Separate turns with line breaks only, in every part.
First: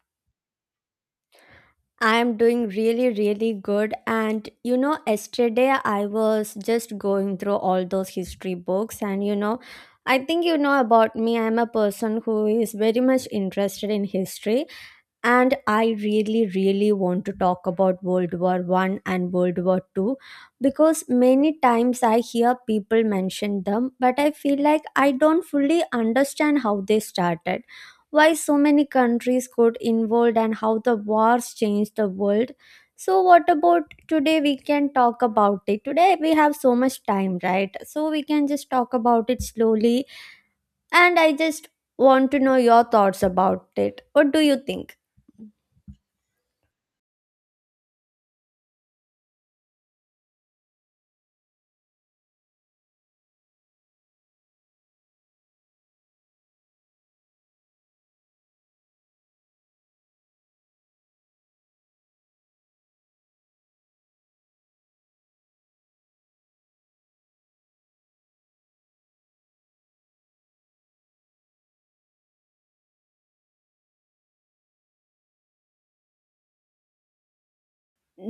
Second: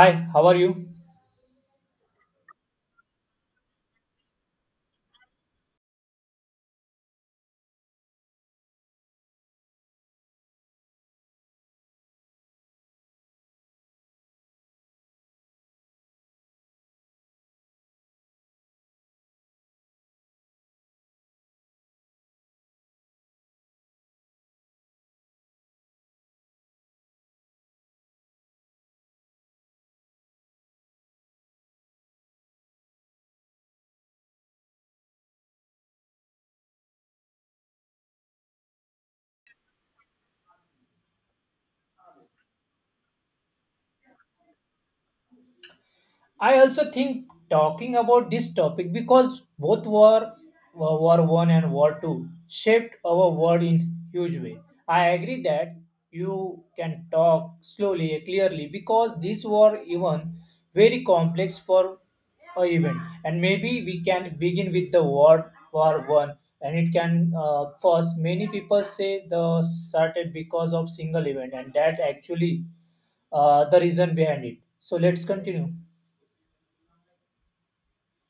Hi, how are you?
I'm doing really, really good. And yesterday I was just going through all those history books, and I think you know about me. I'm a person who is very much interested in history, and I really, really want to talk about world war 1 and world war 2, because many times I hear people mention them, but I feel like I don't fully understand how they started, why so many countries got involved, and how the wars changed the world. So what about today? We can talk about it today. We have so much time, right? So we can just talk about it slowly. And I just want to know your thoughts about it. What do you think?
I also think talking about this topic because both war War One and War Two shaped our world in huge way. I agree that you can talk slowly, clearly, because this war even very complex for a event, and maybe we can begin with the war War One, and it can first many people say the started because of single event, and that actually the reason behind it. So let's continue.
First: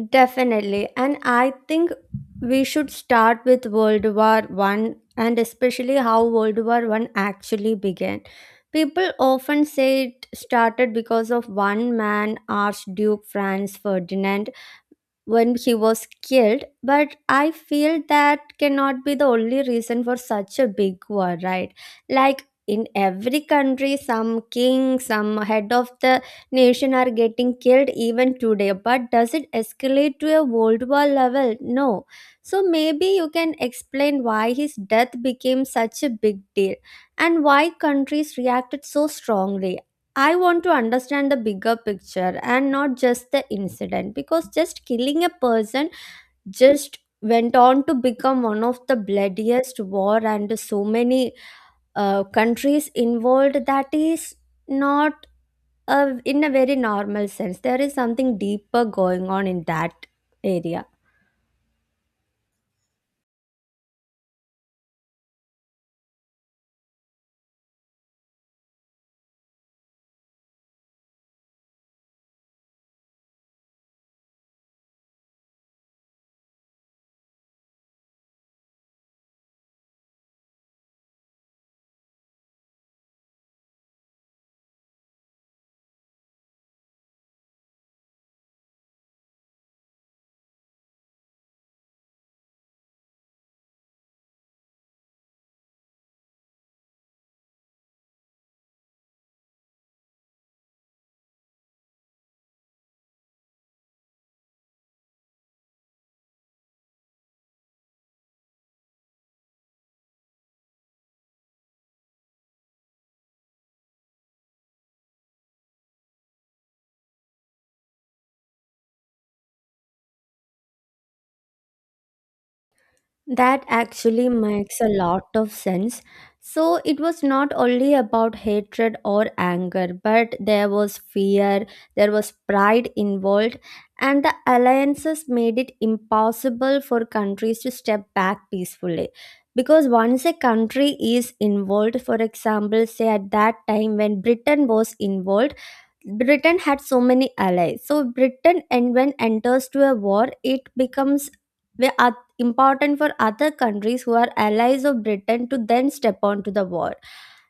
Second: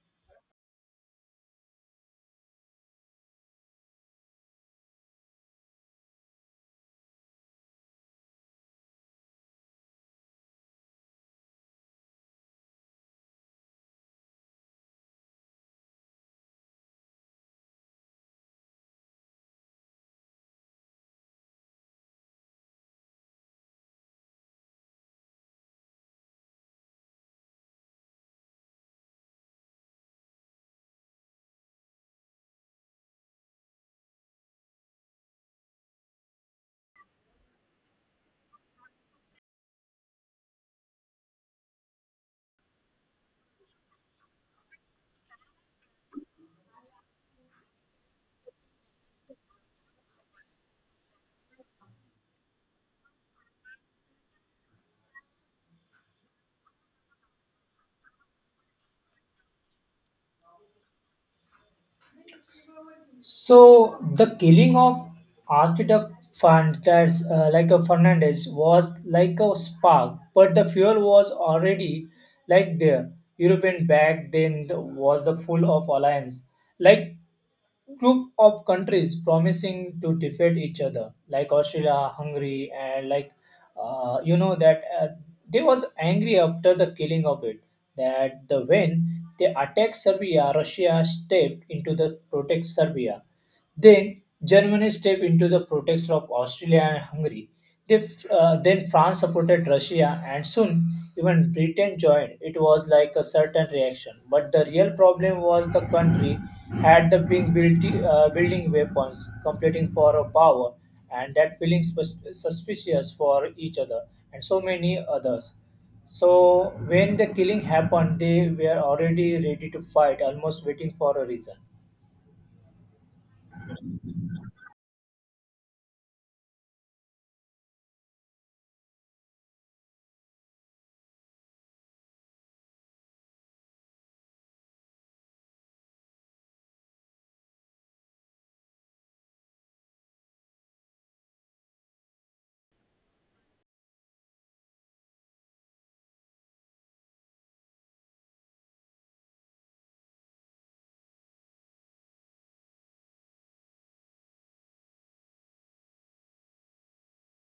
Definitely. And I think we should start with World War One and especially how World War One actually began. People often say it started because of one man, Archduke Franz Ferdinand, when he was killed, but I feel that cannot be the only reason for such a big war, right? Like in every country, some king, some head of the nation are getting killed even today. But does it escalate to a world war level? No. So maybe you can explain why his death became such a big deal and why countries reacted so strongly. I want to understand the bigger picture and not just the incident, because just killing a person just went on to become one of the bloodiest war, and so many countries involved. That is not, in a very normal sense, there is something deeper going on in that area.
So the killing of architect Fernandez, like a Fernandez, was like a spark, but the fuel was already like there. European back then was the full of alliance, like group of countries promising to defeat each other, like Austria, Hungary, and like you know that they was angry after the killing of it that the when they attacked serbia russia stepped into the protect serbia then Germany stepped into the protection of Austria and Hungary. Then France supported Russia, and soon even Britain joined. It was like a certain reaction, but the real problem was the country had the being built, building weapons, competing for a power, and that feeling suspicious for each other and so many others. So when the killing happened, they were already ready to fight, almost waiting for a reason.
That actually makes a lot of sense. So it was not only about hatred or anger, but there was fear, there was pride involved, and the alliances made it impossible for countries to step back peacefully. Because once a country is involved, for example, say at that time when Britain was involved, Britain had so many allies. So Britain, and when enters to a war, it becomes important for other countries who are allies of Britain to then step on to the war.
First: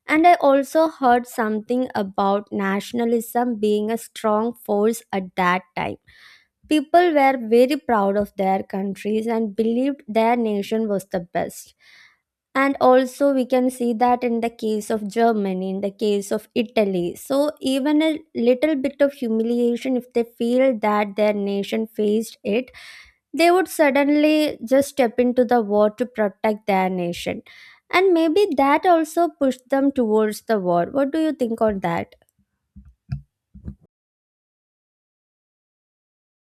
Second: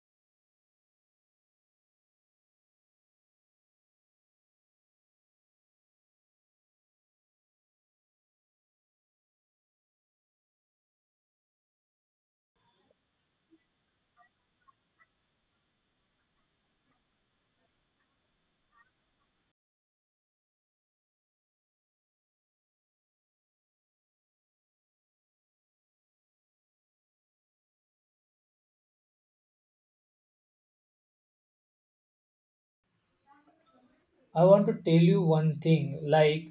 And I also heard something about nationalism being a strong force at that time. People were very proud of their countries and believed their nation was the best. And also we can see that in the case of Germany, in the case of Italy. So even a little bit of humiliation, if they feel that their nation faced it, they would suddenly just step into the war to protect their nation. And maybe that also pushed them towards the war. What do you think on that?
I want to tell you one thing like,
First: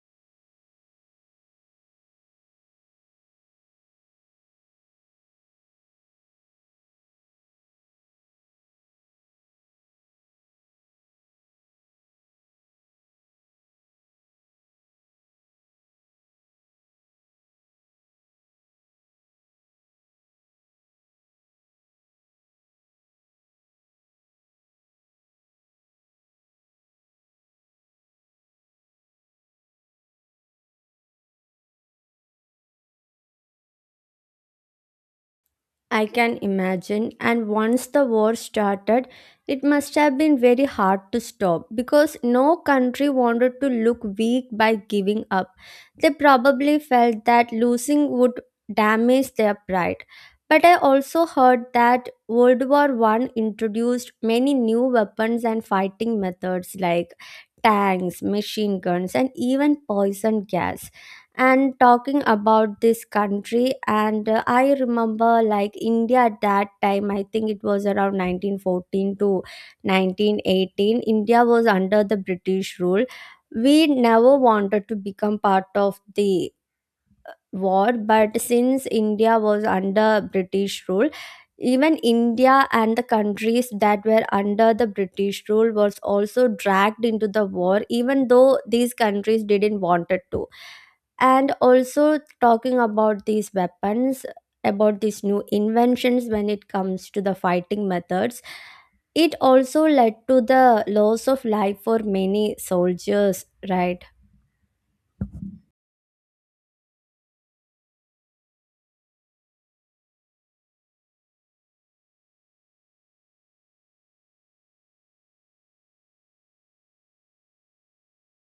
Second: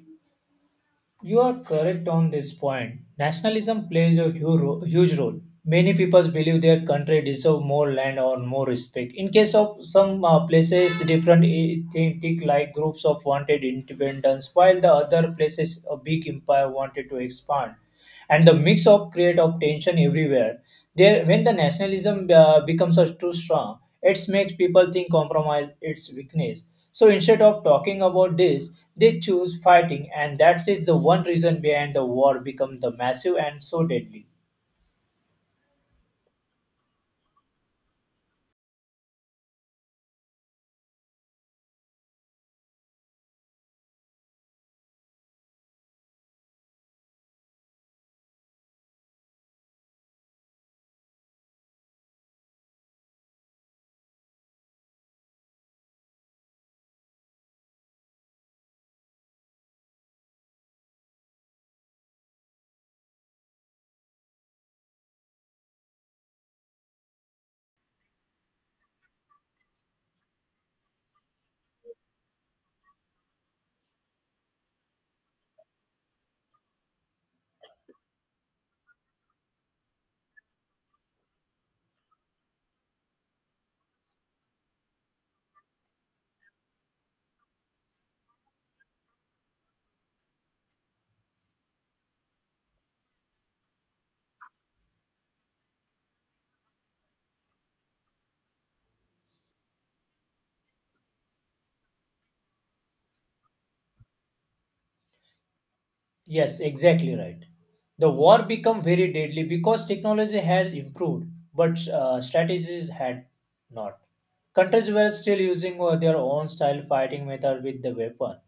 you are correct on this point. Nationalism plays a huge role. Many peoples believe their country deserve more land or more respect. In case of some places, different ethnic like groups of wanted independence, while the other places, a big empire wanted to expand and the mix of create of tension everywhere there when the nationalism becomes a too strong it makes people think compromise its weakness so instead of talking about this they choose fighting and that is the one reason behind the war become the massive and so deadly.
I can imagine. And once the war started, it must have been very hard to stop because no country wanted to look weak by giving up. They probably felt that losing would damage their pride. But I also heard that World War One introduced many new weapons and fighting methods like tanks, machine guns, and even poison gas. And talking about this country, and I remember, like, India at that time, I think it was around 1914 to 1918. India was under the British rule. We never wanted to become part of the war, but since India was under British rule, even India and the countries that were under the British rule was also dragged into the war, even though these countries didn't wanted to. And also talking about these weapons, about these new inventions, when it comes to the fighting methods, it also led to the loss of life for many soldiers, right?
Yes, exactly right. The war become very deadly because technology has improved, but strategies had not. Countries were still using their own style fighting method with the weapon,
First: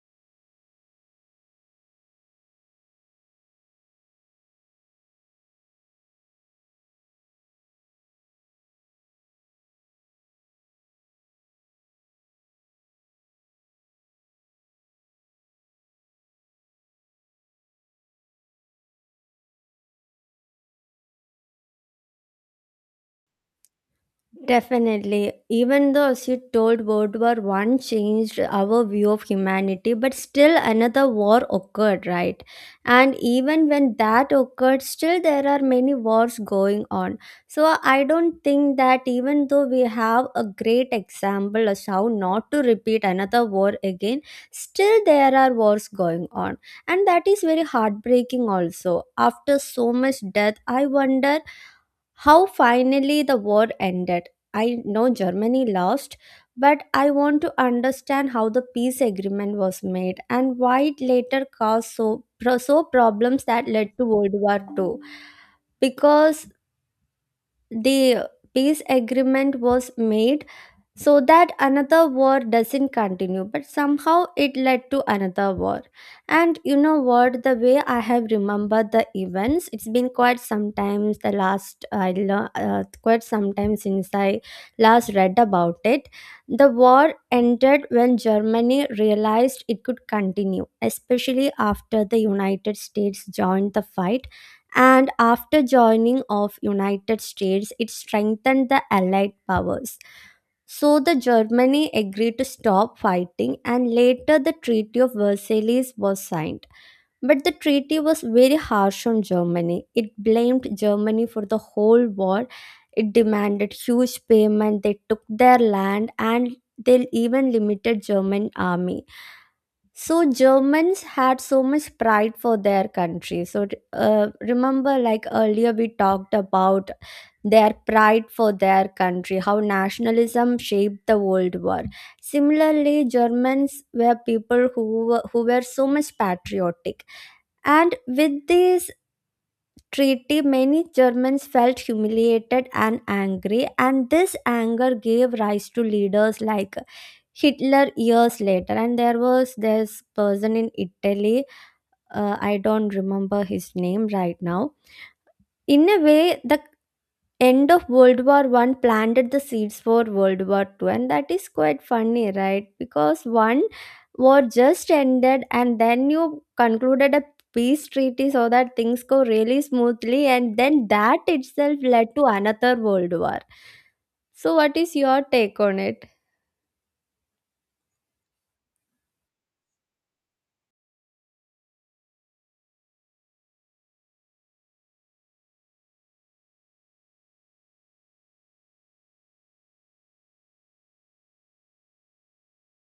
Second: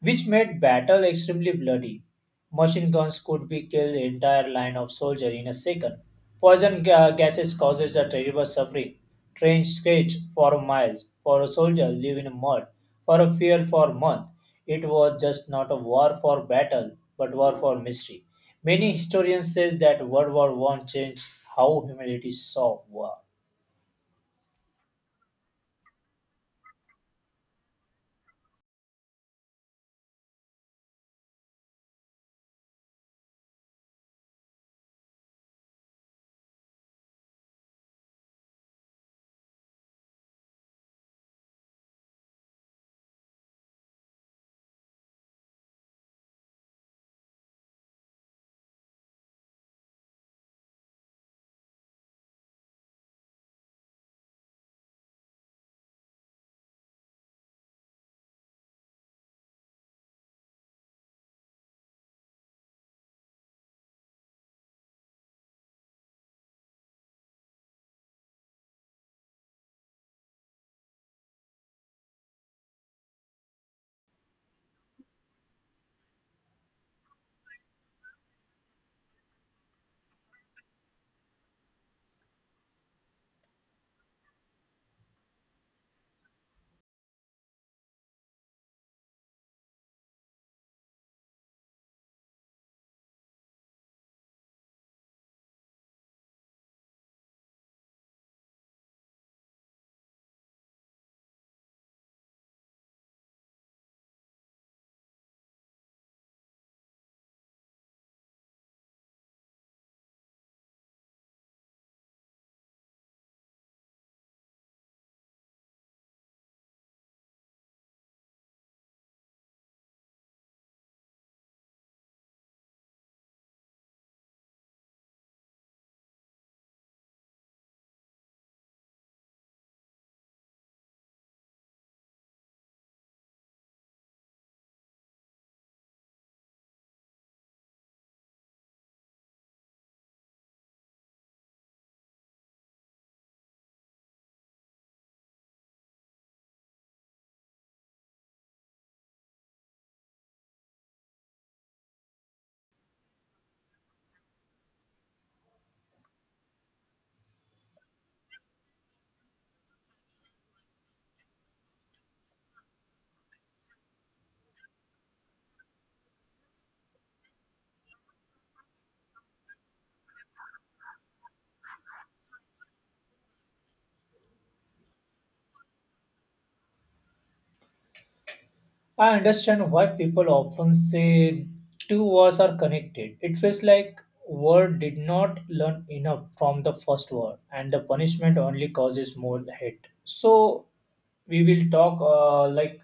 which made battle extremely bloody. Machine guns could be killed entire line of soldiers in a second. Poison gases causes a terrible suffering. Trains stretched for miles for a soldier live in mud for a fear for a month. It was just not a war for battle, but war for mystery. Many historians say that World War One changed how humanity saw war.
Definitely. Even though she told World War One changed our view of humanity, but still another war occurred, right? And even when that occurred, still there are many wars going on. So I don't think that, even though we have a great example as how not to repeat another war again, still there are wars going on. And that is very heartbreaking also. After so much death, I wonder how finally the war ended. I know Germany lost, but I want to understand how the peace agreement was made and why it later caused so problems that led to World War Two. Because the peace agreement was made so that another war doesn't continue, but somehow it led to another war. And you know what, the way I have remembered the events, it's been quite sometimes, the last I learned, quite sometimes since I last read about it. The war ended when Germany realized it could continue, especially after the United States joined the fight. And after joining of United States, it strengthened the Allied powers. So the Germany agreed to stop fighting, and later the Treaty of Versailles was signed. But the treaty was very harsh on Germany. It blamed Germany for the whole war. It demanded huge payment. They took their land and they even limited German army. So Germans had so much pride for their country. So remember, like earlier, we talked about their pride for their country, how nationalism shaped the World War. Similarly, Germans were people who were so much patriotic, and with this treaty, many Germans felt humiliated and angry, and this anger gave rise to leaders like Hitler years later, and there was this person in Italy. I don't remember his name right now. In a way, the end of World War One planted the seeds for World War Two, and that is quite funny, right? Because one war just ended, and then you concluded a peace treaty so that things go really smoothly, and then that itself led to another world war. So, what is your take on it?
I understand why people often say two words are connected. It feels like word did not learn enough from the first word, and the punishment only causes more hate. So we will talk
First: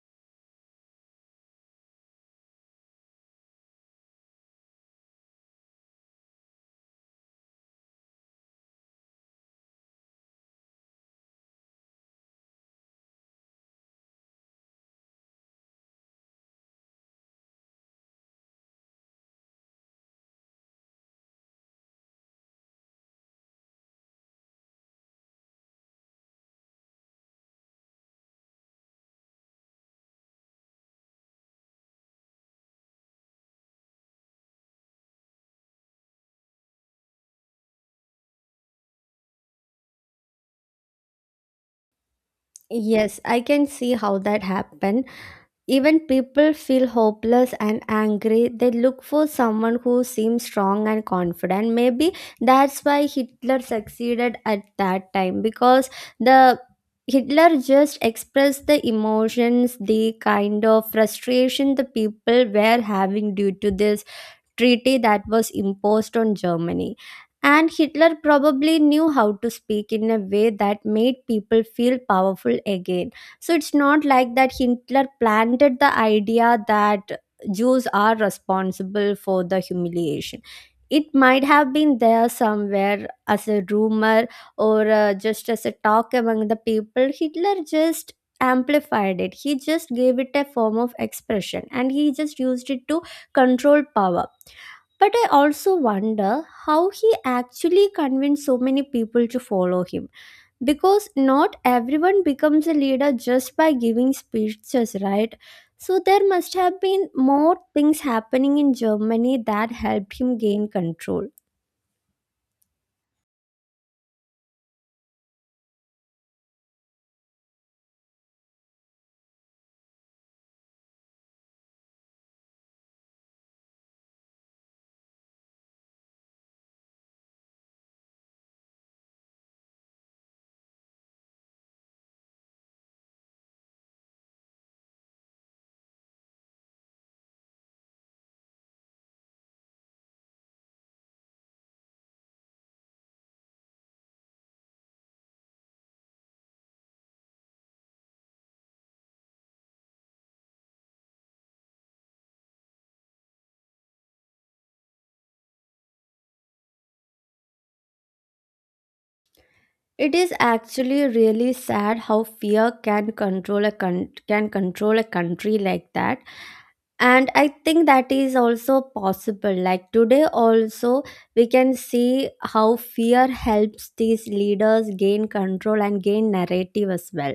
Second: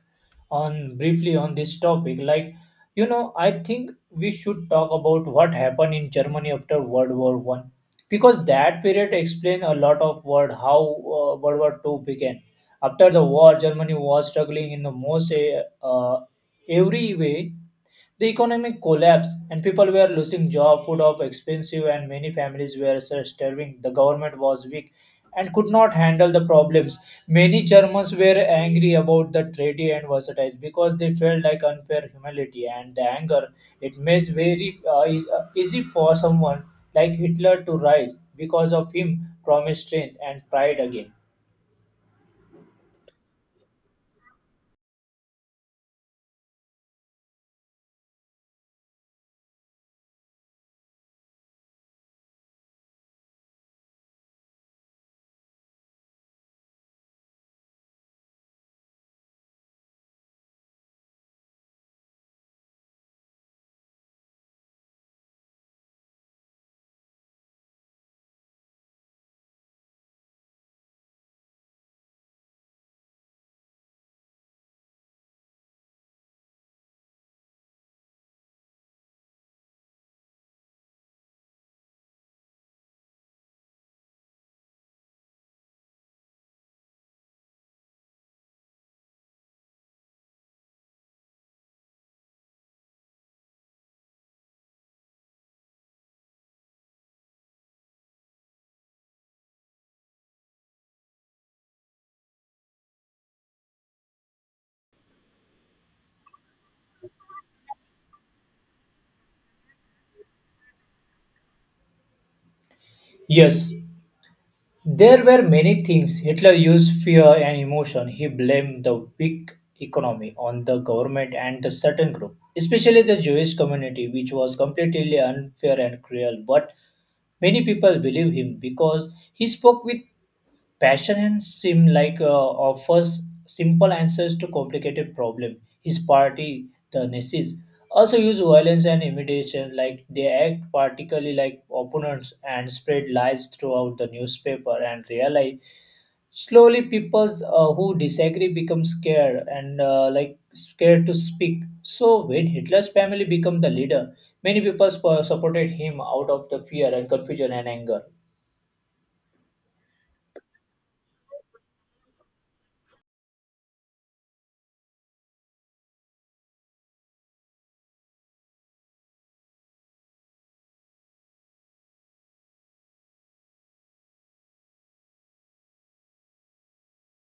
on briefly on this topic. Like you know, I think we should talk about what happened in Germany after World War One, because that period explained a lot of word how World War Two began after the war, Germany was struggling in the most every way. The economic collapse and people were losing job, food of expensive, and many families were starving. The government was weak and could not handle the problems. Many Germans were angry about the treaty and versatile because they felt like unfair humility and the anger. It made very easy for someone like Hitler to rise because of him promised strength and pride again.
Yes, I can see how that happened. Even people feel hopeless and angry. They look for someone who seems strong and confident. Maybe that's why Hitler succeeded at that time, because the Hitler just expressed the emotions, the kind of frustration the people were having due to this treaty that was imposed on Germany. And Hitler probably knew how to speak in a way that made people feel powerful again. So it's not like that Hitler planted the idea that Jews are responsible for the humiliation. It might have been there somewhere as a rumor or just as a talk among the people. Hitler just amplified it. He just gave it a form of expression and he just used it to control power. But I also wonder how he actually convinced so many people to follow him. Because not everyone becomes a leader just by giving speeches, right? So there must have been more things happening in Germany that helped him gain control.
Yes, there were many things. Hitler used fear and emotion. He blamed the weak economy on the government and the certain group, especially the Jewish community, which was completely unfair and cruel. But many people believe him because he spoke with Passion and Sim like offers simple answers to complicated problem. His party, the Nazis, also use violence and intimidation, like they act particularly like opponents and spread lies throughout the newspaper and real life. Slowly, people who disagree become scared and like scared to speak. So when Hitler's family become the leader, many people supported him out of the fear and confusion and anger.
It is actually really sad how fear can control can control a country like that. And I think that is also possible like today also. We can see how fear helps these leaders gain control and gain narrative as well.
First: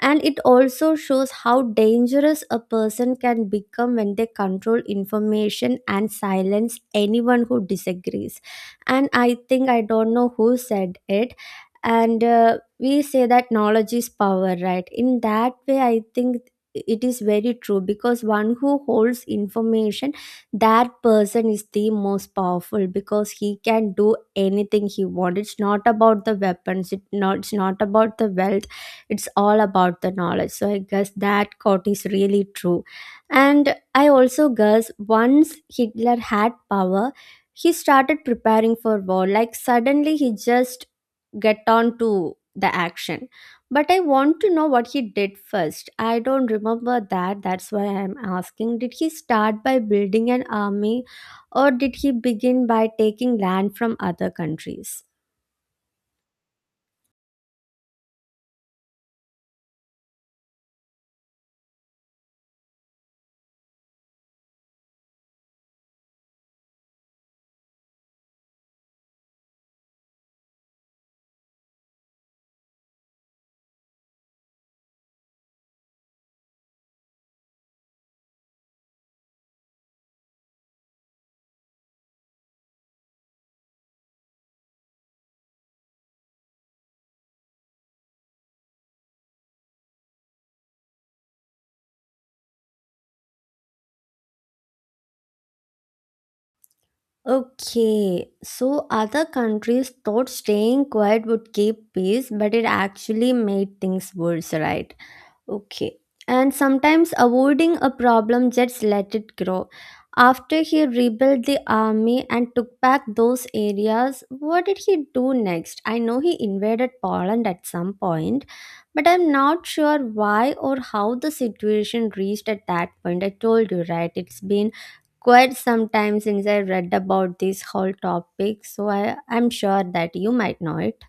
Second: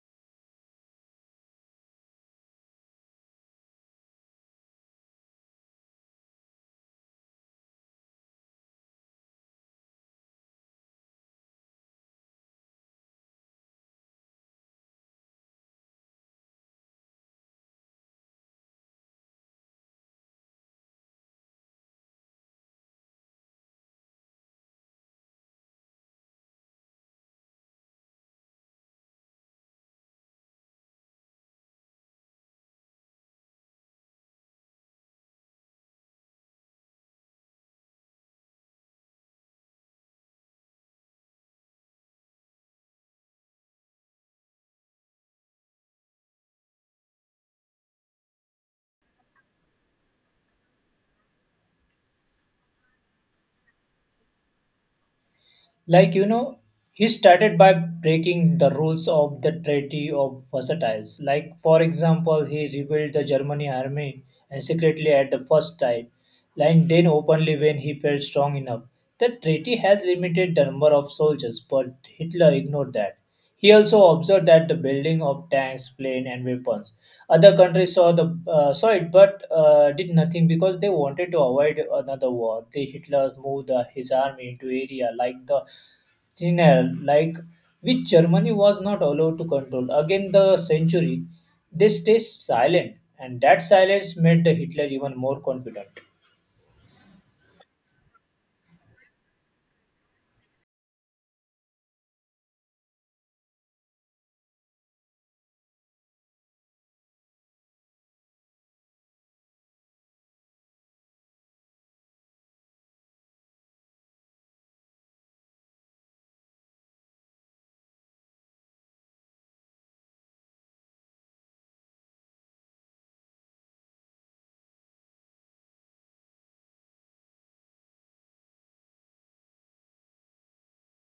And it also shows how dangerous a person can become when they control information and silence anyone who disagrees. And I think, I don't know who said it, and we say that knowledge is power, right? In that way, I think it is very true, because one who holds information, that person is the most powerful, because he can do anything he wants. It's not about the weapons, it's not about the wealth. It's all about the knowledge. So I guess that quote is really true. And I also guess once Hitler had power, he started preparing for war, like suddenly he just get on to the action. But I want to know what he did first. I don't remember that. That's why I'm asking. Did he start by building an army or did he begin by taking land from other countries?
Like, you know, he started by breaking the rules of the Treaty of Versailles. Like, for example, he revealed the Germany army and secretly at the first time, and then openly when he felt strong enough. The treaty has limited the number of soldiers, but Hitler ignored that. He also observed that the building of tanks, planes, and weapons other countries saw the saw it, but did nothing because they wanted to avoid another war. The Hitler moved his army into area like the Rhine, like which Germany was not allowed to control. Again, the century, they stayed silent, and that silence made the Hitler even more confident.
Okay, so other countries thought staying quiet would keep peace, but it actually made things worse, right? Okay. And sometimes avoiding a problem just let it grow. After he rebuilt the army and took back those areas, what did he do next? I know he invaded Poland at some point, but I'm not sure why or how the situation reached at that point. I told you, right? It's been quite some time since I read about this whole topic, so I'm sure that you might know it.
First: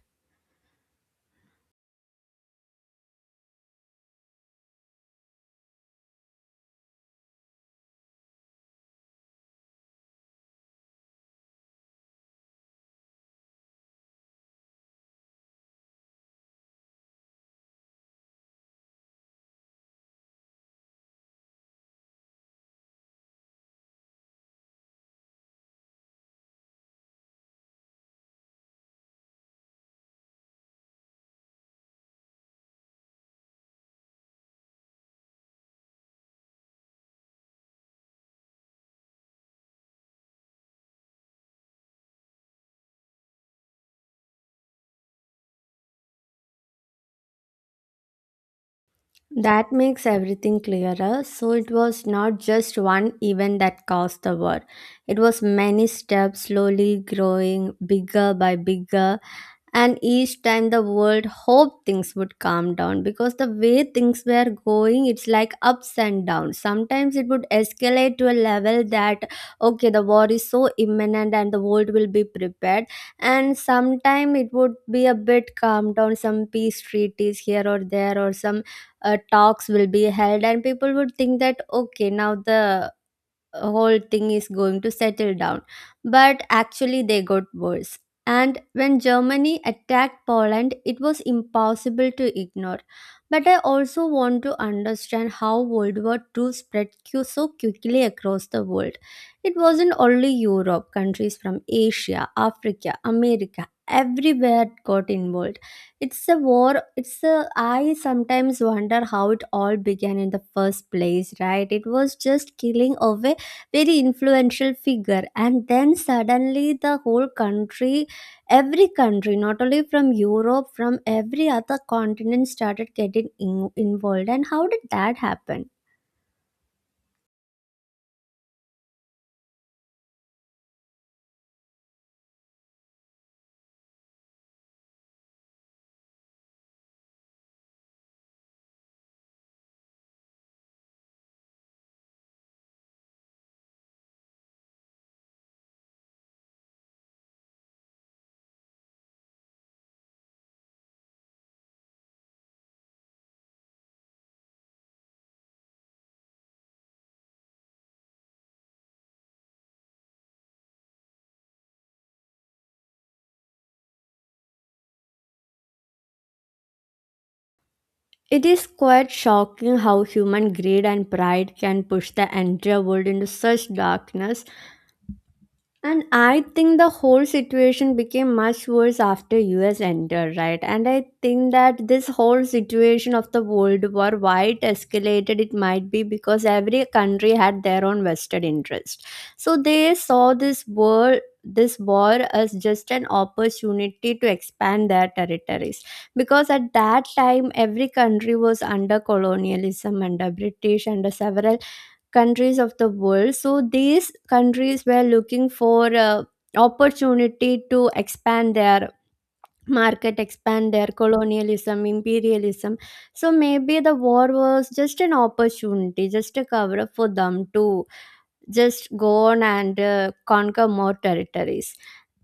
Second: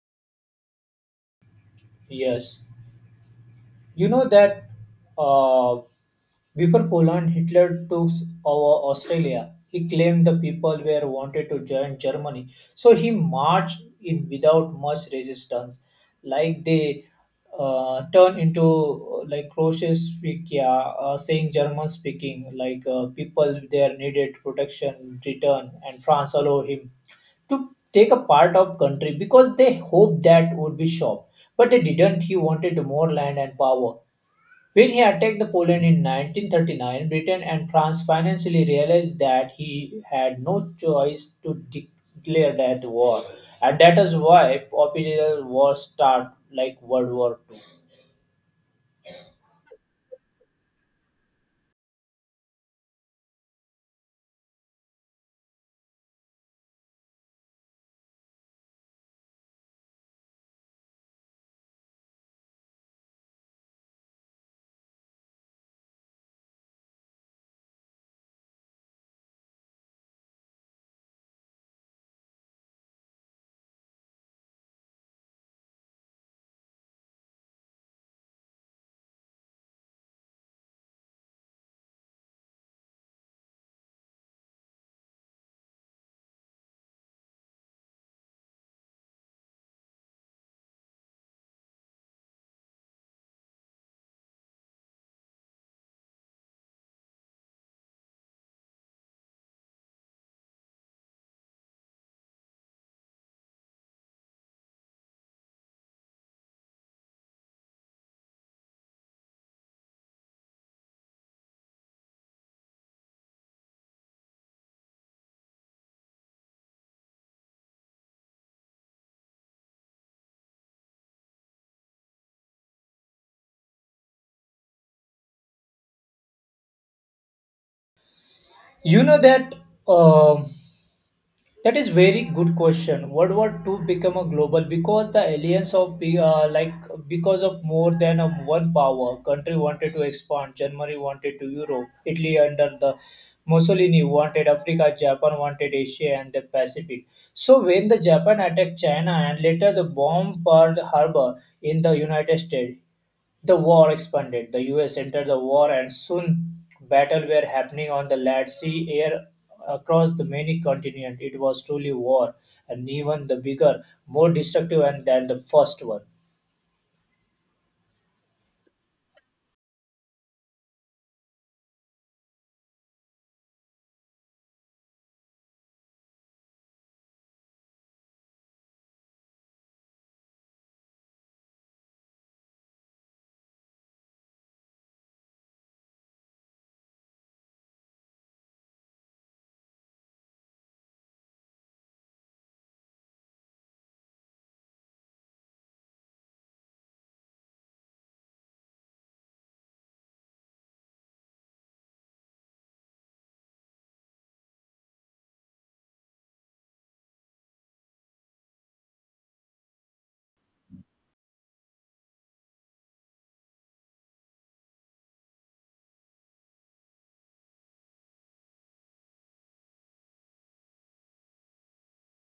Yes. You know that uh, before Poland, Hitler took over Australia. He claimed the people were wanted to join Germany, so he marched in without much resistance. Like they turned into like Croatians speaking, saying German speaking. Like people there needed protection, return, and France allowed him to take a part of country because they hoped that would be shop but they didn't. He wanted more land and power. When he attacked Poland in 1939, Britain and France financially realized that he had no choice to declare that war, and that is why official wars start like World War Two.
That makes everything clearer. So it was not just one event that caused the war. It was many steps slowly growing bigger by bigger. And each time the world hoped things would calm down, because the way things were going, it's like ups and downs. Sometimes it would escalate to a level that, okay, the war is so imminent and the world will be prepared. And sometime it would be a bit calm down, some peace treaties here or there, or some talks will be held and people would think that, okay, now the whole thing is going to settle down. But actually, they got worse. And when Germany attacked Poland, it was impossible to ignore. But I also want to understand how World War Two spread so quickly across the world. It wasn't only Europe. Countries from Asia, Africa, America, everywhere got involved. It's a war, it's a. I sometimes wonder how it all began in the first place, right? It was just killing away very influential figure, and then suddenly the whole country, every country, not only from Europe, from every other continent started getting involved. And how did that happen?
You know that um that is very good question. World War Two become a global because the alliance of like because of more than a one power country wanted to expand. Germany wanted to Europe. Italy under the Mussolini wanted Africa. Japan wanted Asia and the Pacific. So when the Japan attacked China and later the bomb Pearl Harbor in the United States, the war expanded. The US entered the war and soon battle were happening on the land, sea, air across the many continents. It was truly war and even the bigger, more destructive and than the first one.
It is quite shocking how human greed and pride can push the entire world into such darkness. And I think the whole situation became much worse after US entered, right? And I think that this whole situation of the World War, why it escalated, it might be because every country had their own vested interest. So they saw this war as just an opportunity to expand their territories, because at that time every country was under colonialism, under British, under several countries of the world. So these countries were looking for opportunity to expand their market, expand their colonialism, imperialism. So maybe the war was just an opportunity, just a cover up for them to just go on and conquer more territories.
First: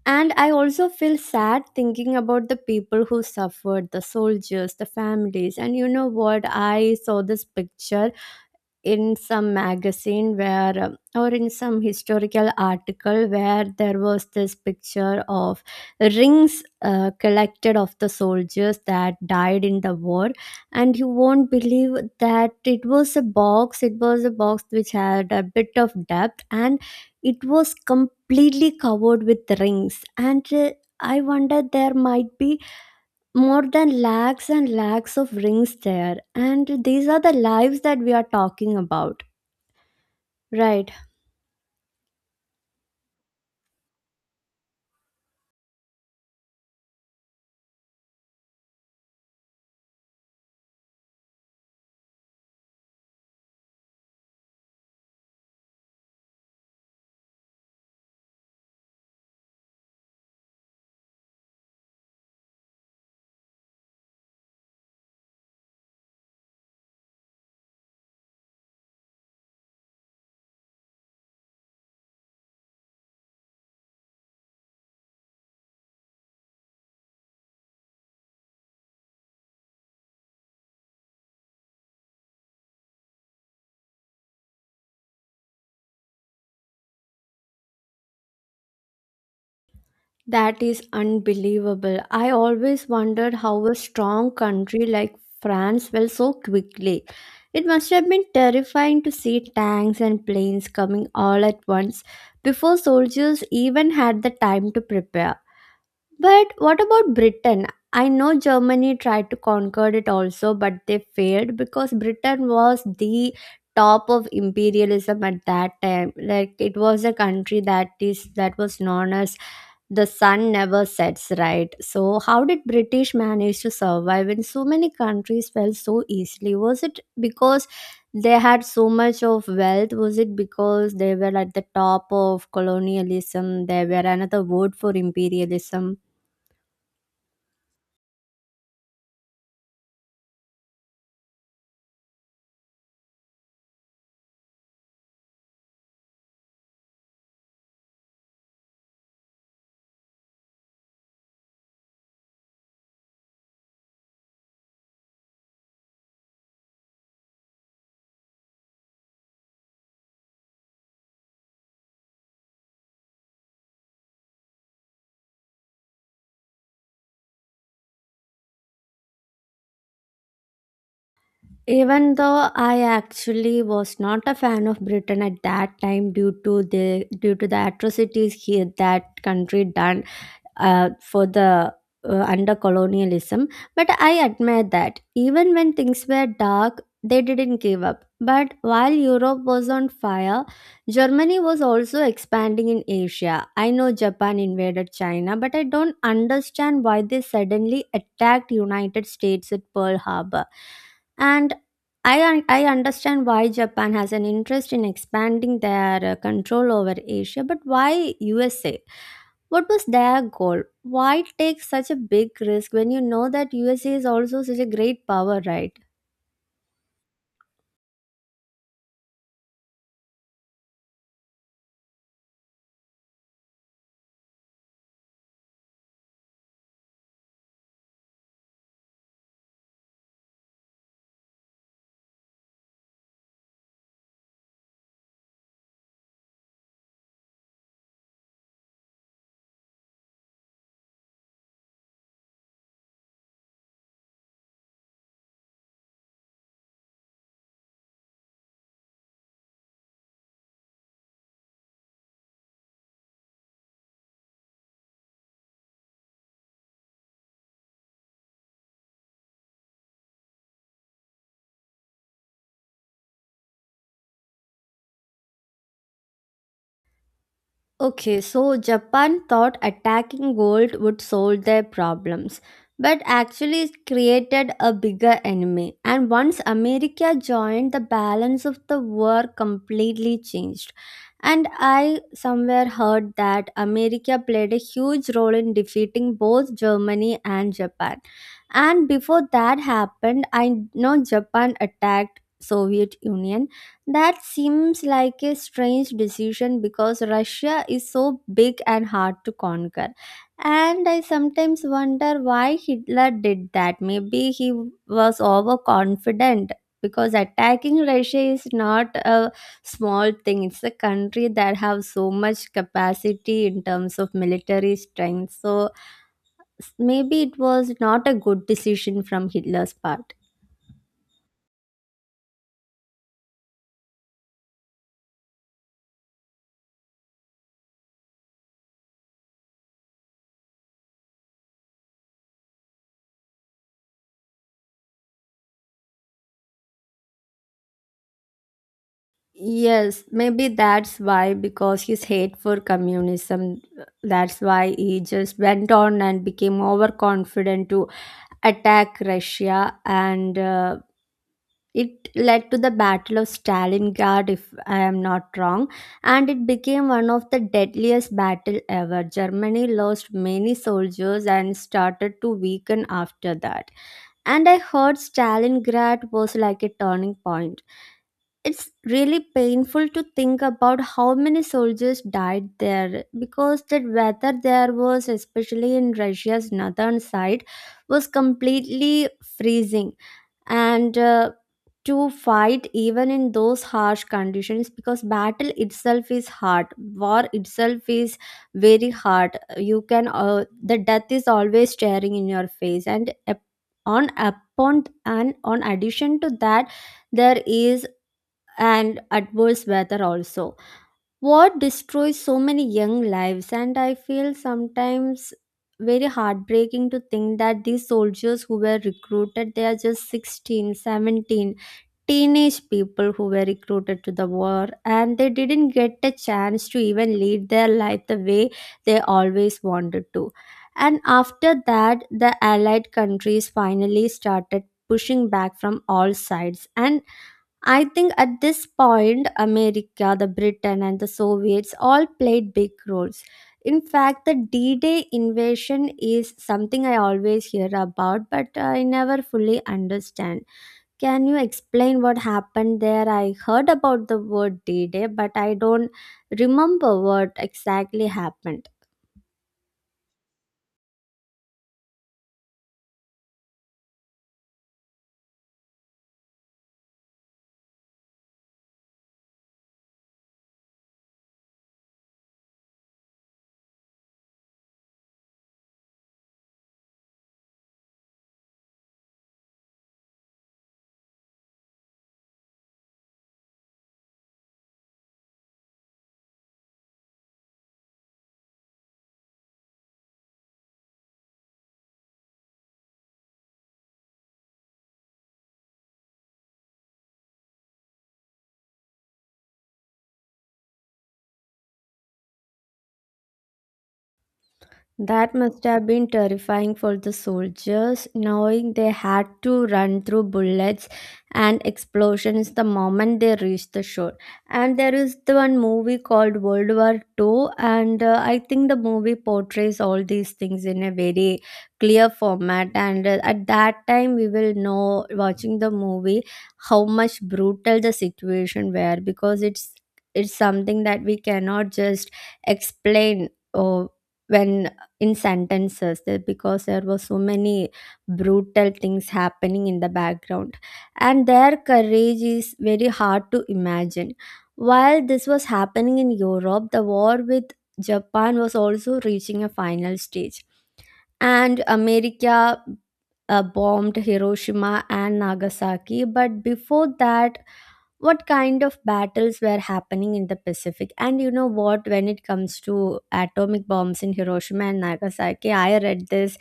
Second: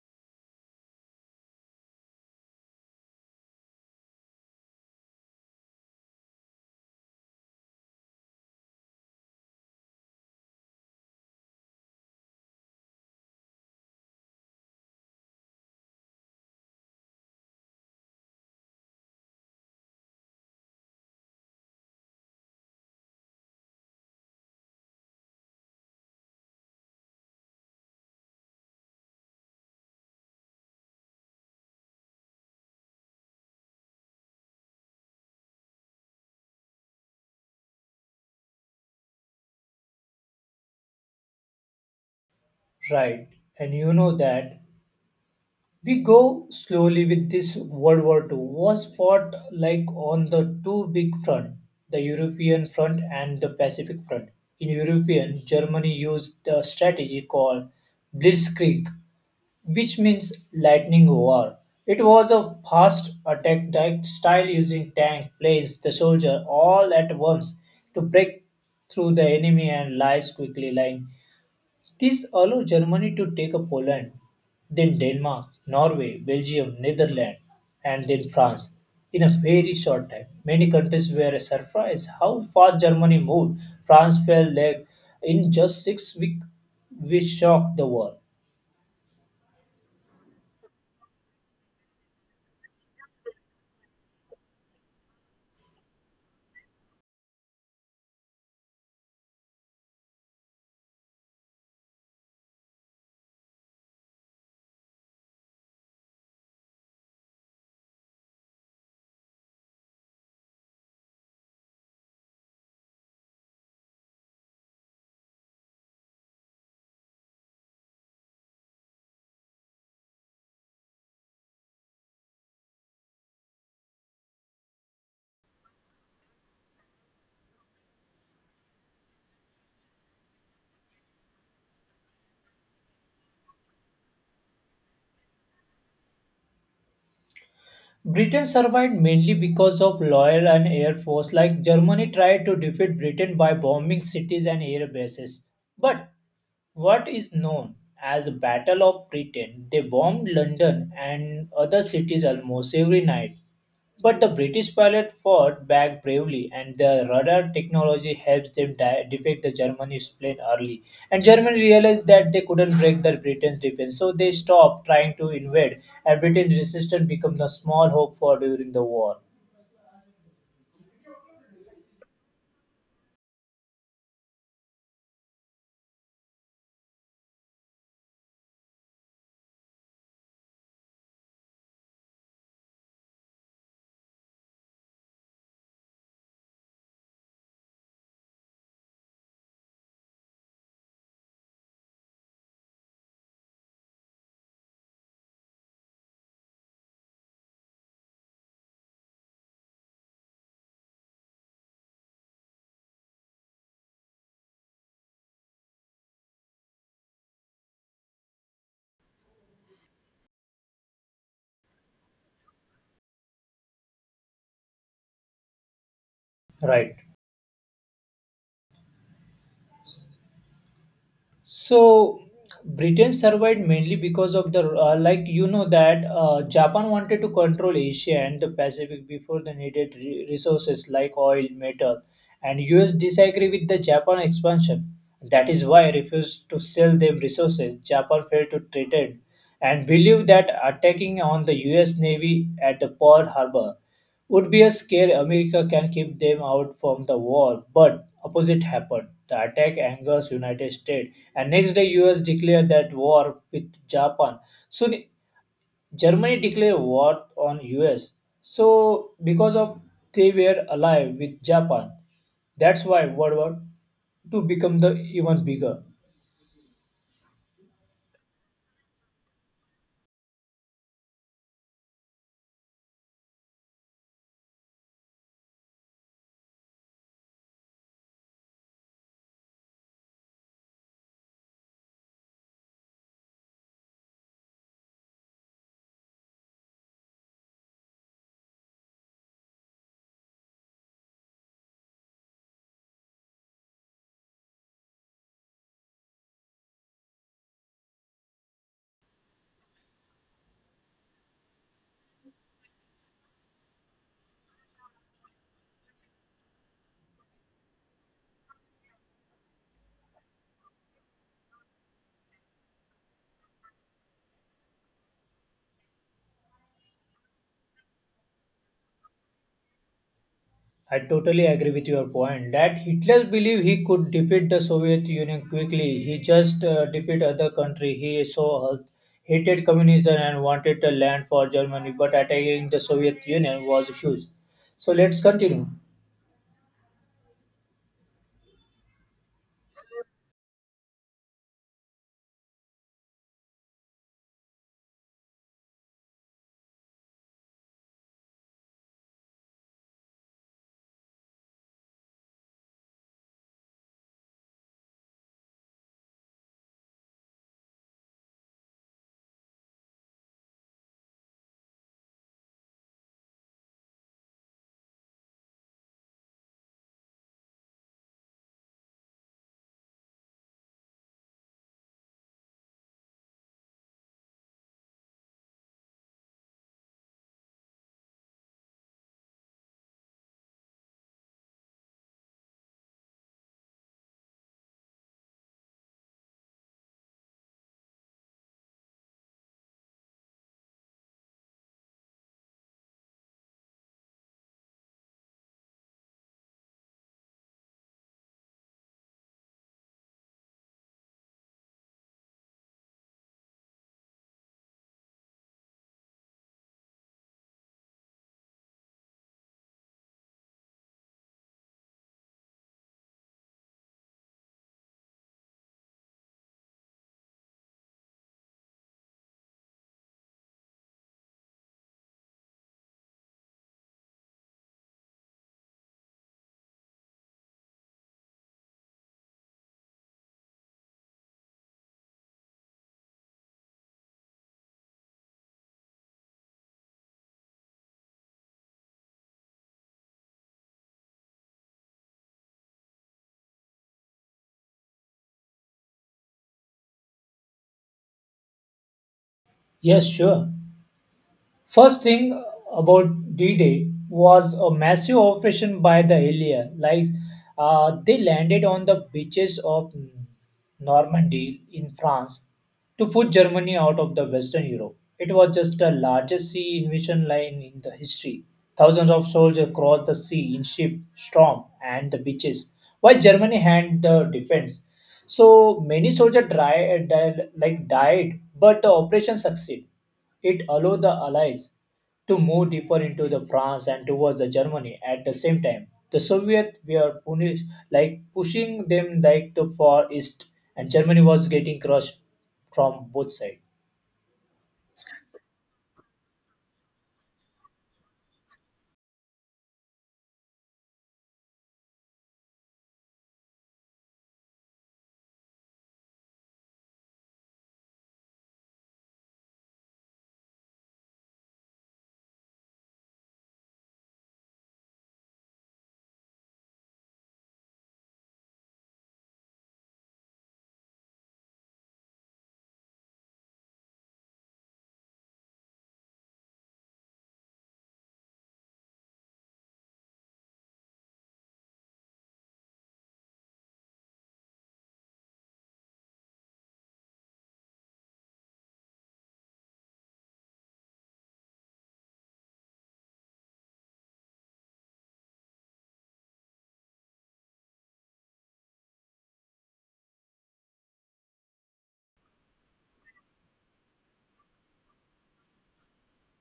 And I also feel sad thinking about the people who suffered, the soldiers, the families. And you know what, I saw this picture in some magazine where or in some historical article, where there was this picture of rings collected of the soldiers that died in the war. And you won't believe that it was a box which had a bit of depth, and it was completely covered with rings. And I wonder, there might be more than lakhs and lakhs of rings there. And these are the lives that we are talking about. Right,
Right. And you know that we go slowly with this World War Two was fought like on the two big front, the European front and the Pacific front. In European, Germany used a strategy called Blitzkrieg, which means lightning war. It was a fast attack type style using tank, planes, the soldier all at once to break through the enemy and lies quickly like this allowed Germany to take up Poland, then Denmark, Norway, Belgium, Netherlands, and then France in a very short time. Many countries were surprised how fast Germany moved. France fell like in just 6 weeks, which shocked the world.
that is unbelievable. I always wondered how a strong country like France fell so quickly. It must have been terrifying to see tanks and planes coming all at once before soldiers even had the time to prepare. But what about Britain? I know Germany tried to conquer it also, but they failed because Britain was the top of imperialism at that time. Like, it was a country that was known as the sun never sets, right? So how did British manage to survive when so many countries fell so easily? Was it because they had so much of wealth? Was it because they were at the top of colonialism, they were another word for imperialism?
Britain survived mainly because of loyal and air force like Germany tried to defeat Britain by bombing cities and air bases. But what is known as the Battle of Britain, they bombed London and other cities almost every night. But the British pilot fought back bravely, and the radar technology helped them defect the Germany's plane early. And Germany realized that they couldn't break the Britain's defense, so they stopped trying to invade, and Britain's resistance became the small hope for during the war.
Even though I actually was not a fan of Britain at that time, due to the atrocities here that country done for the under colonialism, but I admire that even when things were dark, they didn't give up. But while Europe was on fire, Germany was also expanding in Asia. I know Japan invaded China, but I don't understand why they suddenly attacked United States at Pearl Harbor. And I understand why Japan has an interest in expanding their control over Asia, but why USA? What was their goal? Why take such a big risk when you know that USA is also such a great power, right?
Right. So Britain survived mainly because of the like you know that Japan wanted to control Asia and the Pacific before they needed resources like oil, metal, and US disagree with the Japan expansion. That is why refused to sell them resources. Japan failed to threaten and believed that attacking on the US Navy at the Pearl Harbor would be a scare America can keep them out from the war, but opposite happened. The attack angers United States, and next day US declared that war with Japan. Soon Germany declared war on US. So because of they were alive with Japan, that's why World War Two became the even bigger.
Okay, so Japan thought attacking gold would solve their problems, but actually it created a bigger enemy. And once America joined, the balance of the war completely changed. And I somewhere heard that America played a huge role in defeating both Germany and Japan. And before that happened, I know Japan attacked Soviet Union. That seems like a strange decision because Russia is so big and hard to conquer. And I sometimes wonder why Hitler did that. Maybe he was overconfident, because attacking Russia is not a small thing. It's a country that has so much capacity in terms of military strength. So maybe it was not a good decision from Hitler's part.
I totally agree with your point that Hitler believed he could defeat the Soviet Union quickly. He just defeat other country. He so hated communism and wanted the land for Germany, but attacking the Soviet Union was huge. So let's continue.
Yes, maybe that's why, because his hate for communism, that's why he just went on and became overconfident to attack Russia. And it led to the Battle of Stalingrad, if I am not wrong. And it became one of the deadliest battle ever. Germany lost many soldiers and started to weaken after that. And I heard Stalingrad was like a turning point. It's really painful to think about how many soldiers died there, because that weather there was, especially in Russia's northern side, was completely freezing. And to fight even in those harsh conditions, because battle itself is hard, war itself is very hard. You can the death is always staring in your face, and on upon and on addition to that, there is and adverse weather also, what destroys so many young lives. And I feel sometimes very heartbreaking to think that these soldiers who were recruited, they are just 16, 17, teenage people who were recruited to the war, and they didn't get a chance to even lead their life the way they always wanted to. And after that the allied countries finally started pushing back from all sides. And I think at this point, America, the Britain, and the Soviets all played big roles. In fact, the D Day invasion is something I always hear about, but I never fully understand. Can you explain what happened there? I heard about the word D Day, but I don't remember what exactly happened.
Yes, sure. First thing about D-Day was a massive operation by the Allies. Like they landed on the beaches of Normandy in France to put Germany out of the Western Europe. It was just the largest sea invasion line in the history. Thousands of soldiers crossed the sea in ship, storm, and the beaches, while Germany had the defense. So many soldiers died, but the operation succeeded it allowed the Allies to move deeper into the France and towards the Germany at the same time. The Soviets were punished, like pushing them like the far east, and Germany was getting crushed from both sides.
That must have been terrifying for the soldiers, knowing they had to run through bullets and explosions the moment they reached the shore. And there is the one movie called World War Two, and I think the movie portrays all these things in a very clear format. And at that time, we will know watching the movie how much brutal the situation were, because it's something that we cannot just explain. Or when in sentences there, because there were so many brutal things happening in the background, and their courage is very hard to imagine. While this was happening in Europe, the war with Japan was also reaching a final stage. And America bombed Hiroshima and Nagasaki. But before that, what kind of battles were happening in the Pacific? And you know what, when it comes to atomic bombs in Hiroshima and Nagasaki, I read this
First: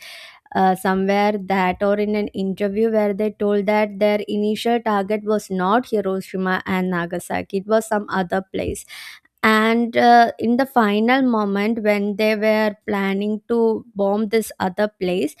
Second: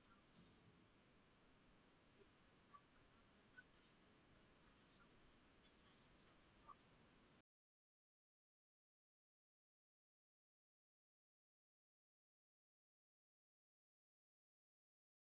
somewhere that, or in an interview, where they told that their initial target was not Hiroshima and Nagasaki, it was some other place. And in the final moment, when they were planning to bomb this other place,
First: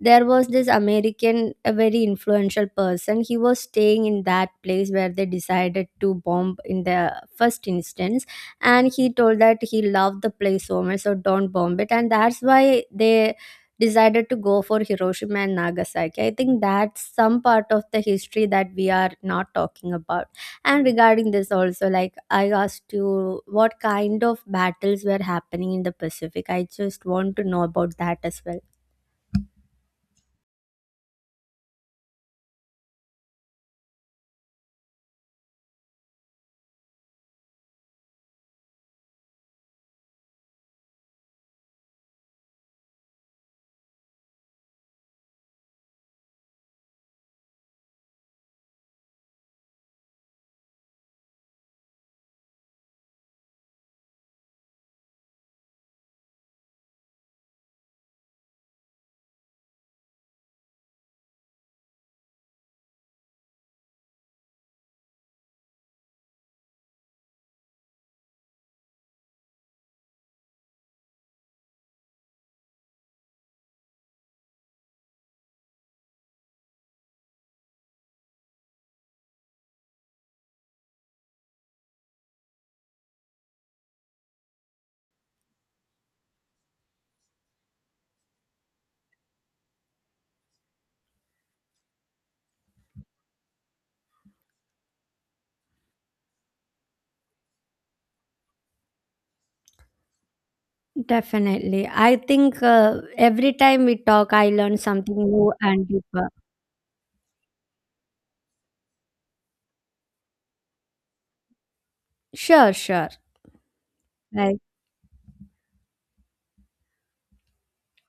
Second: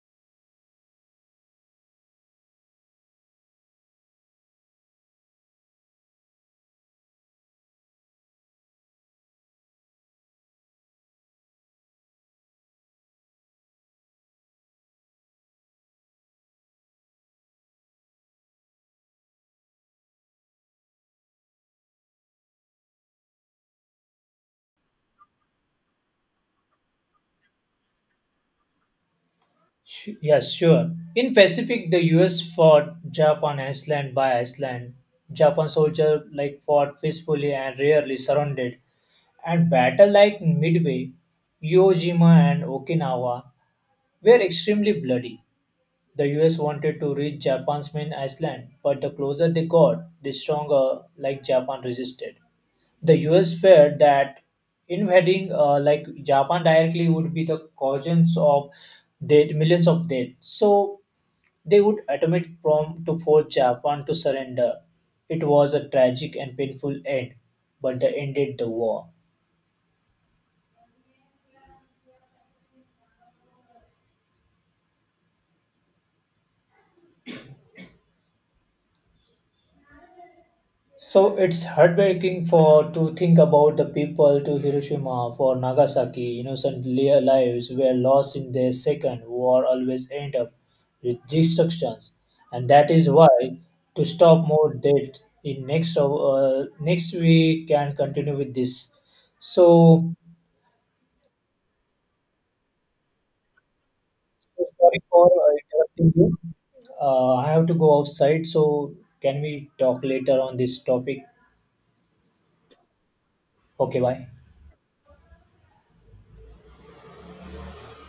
there was this American, a very influential person. He was staying in that place where they decided to bomb in the first instance. And he told that he loved the place so much, so don't bomb it. And that's why they decided to go for Hiroshima and Nagasaki. I think that's some part of the history that we are not talking about. And regarding this also, like I asked you what kind of battles were happening in the Pacific. I just want to know about that as well.
Yes, sure. In Pacific, the U.S. fought Japan Iceland by Iceland. Japan soldier like fought peacefully and rarely surrounded. And battle like Midway, Iwo Jima, and Okinawa were extremely bloody. The US wanted to reach Japan's main island, but the closer they got, the stronger like Japan resisted. The US feared that invading like Japan directly would be the causes of dead millions of dead. So they would attempt prom to force Japan to surrender. It was a tragic and painful end, but they ended the war. So it's heartbreaking for to think about the people to Hiroshima for Nagasaki. Innocent lives were lost in the second war. Always end up with destructions, and that is why to stop more death in next we can continue with this. So,
Definitely. I think every time we talk, I
so
learn
sorry
something
for
new and
interrupting you.
deeper.
I have to go outside. So can we talk later on this topic?
Sure, sure.
Okay, bye.
Like,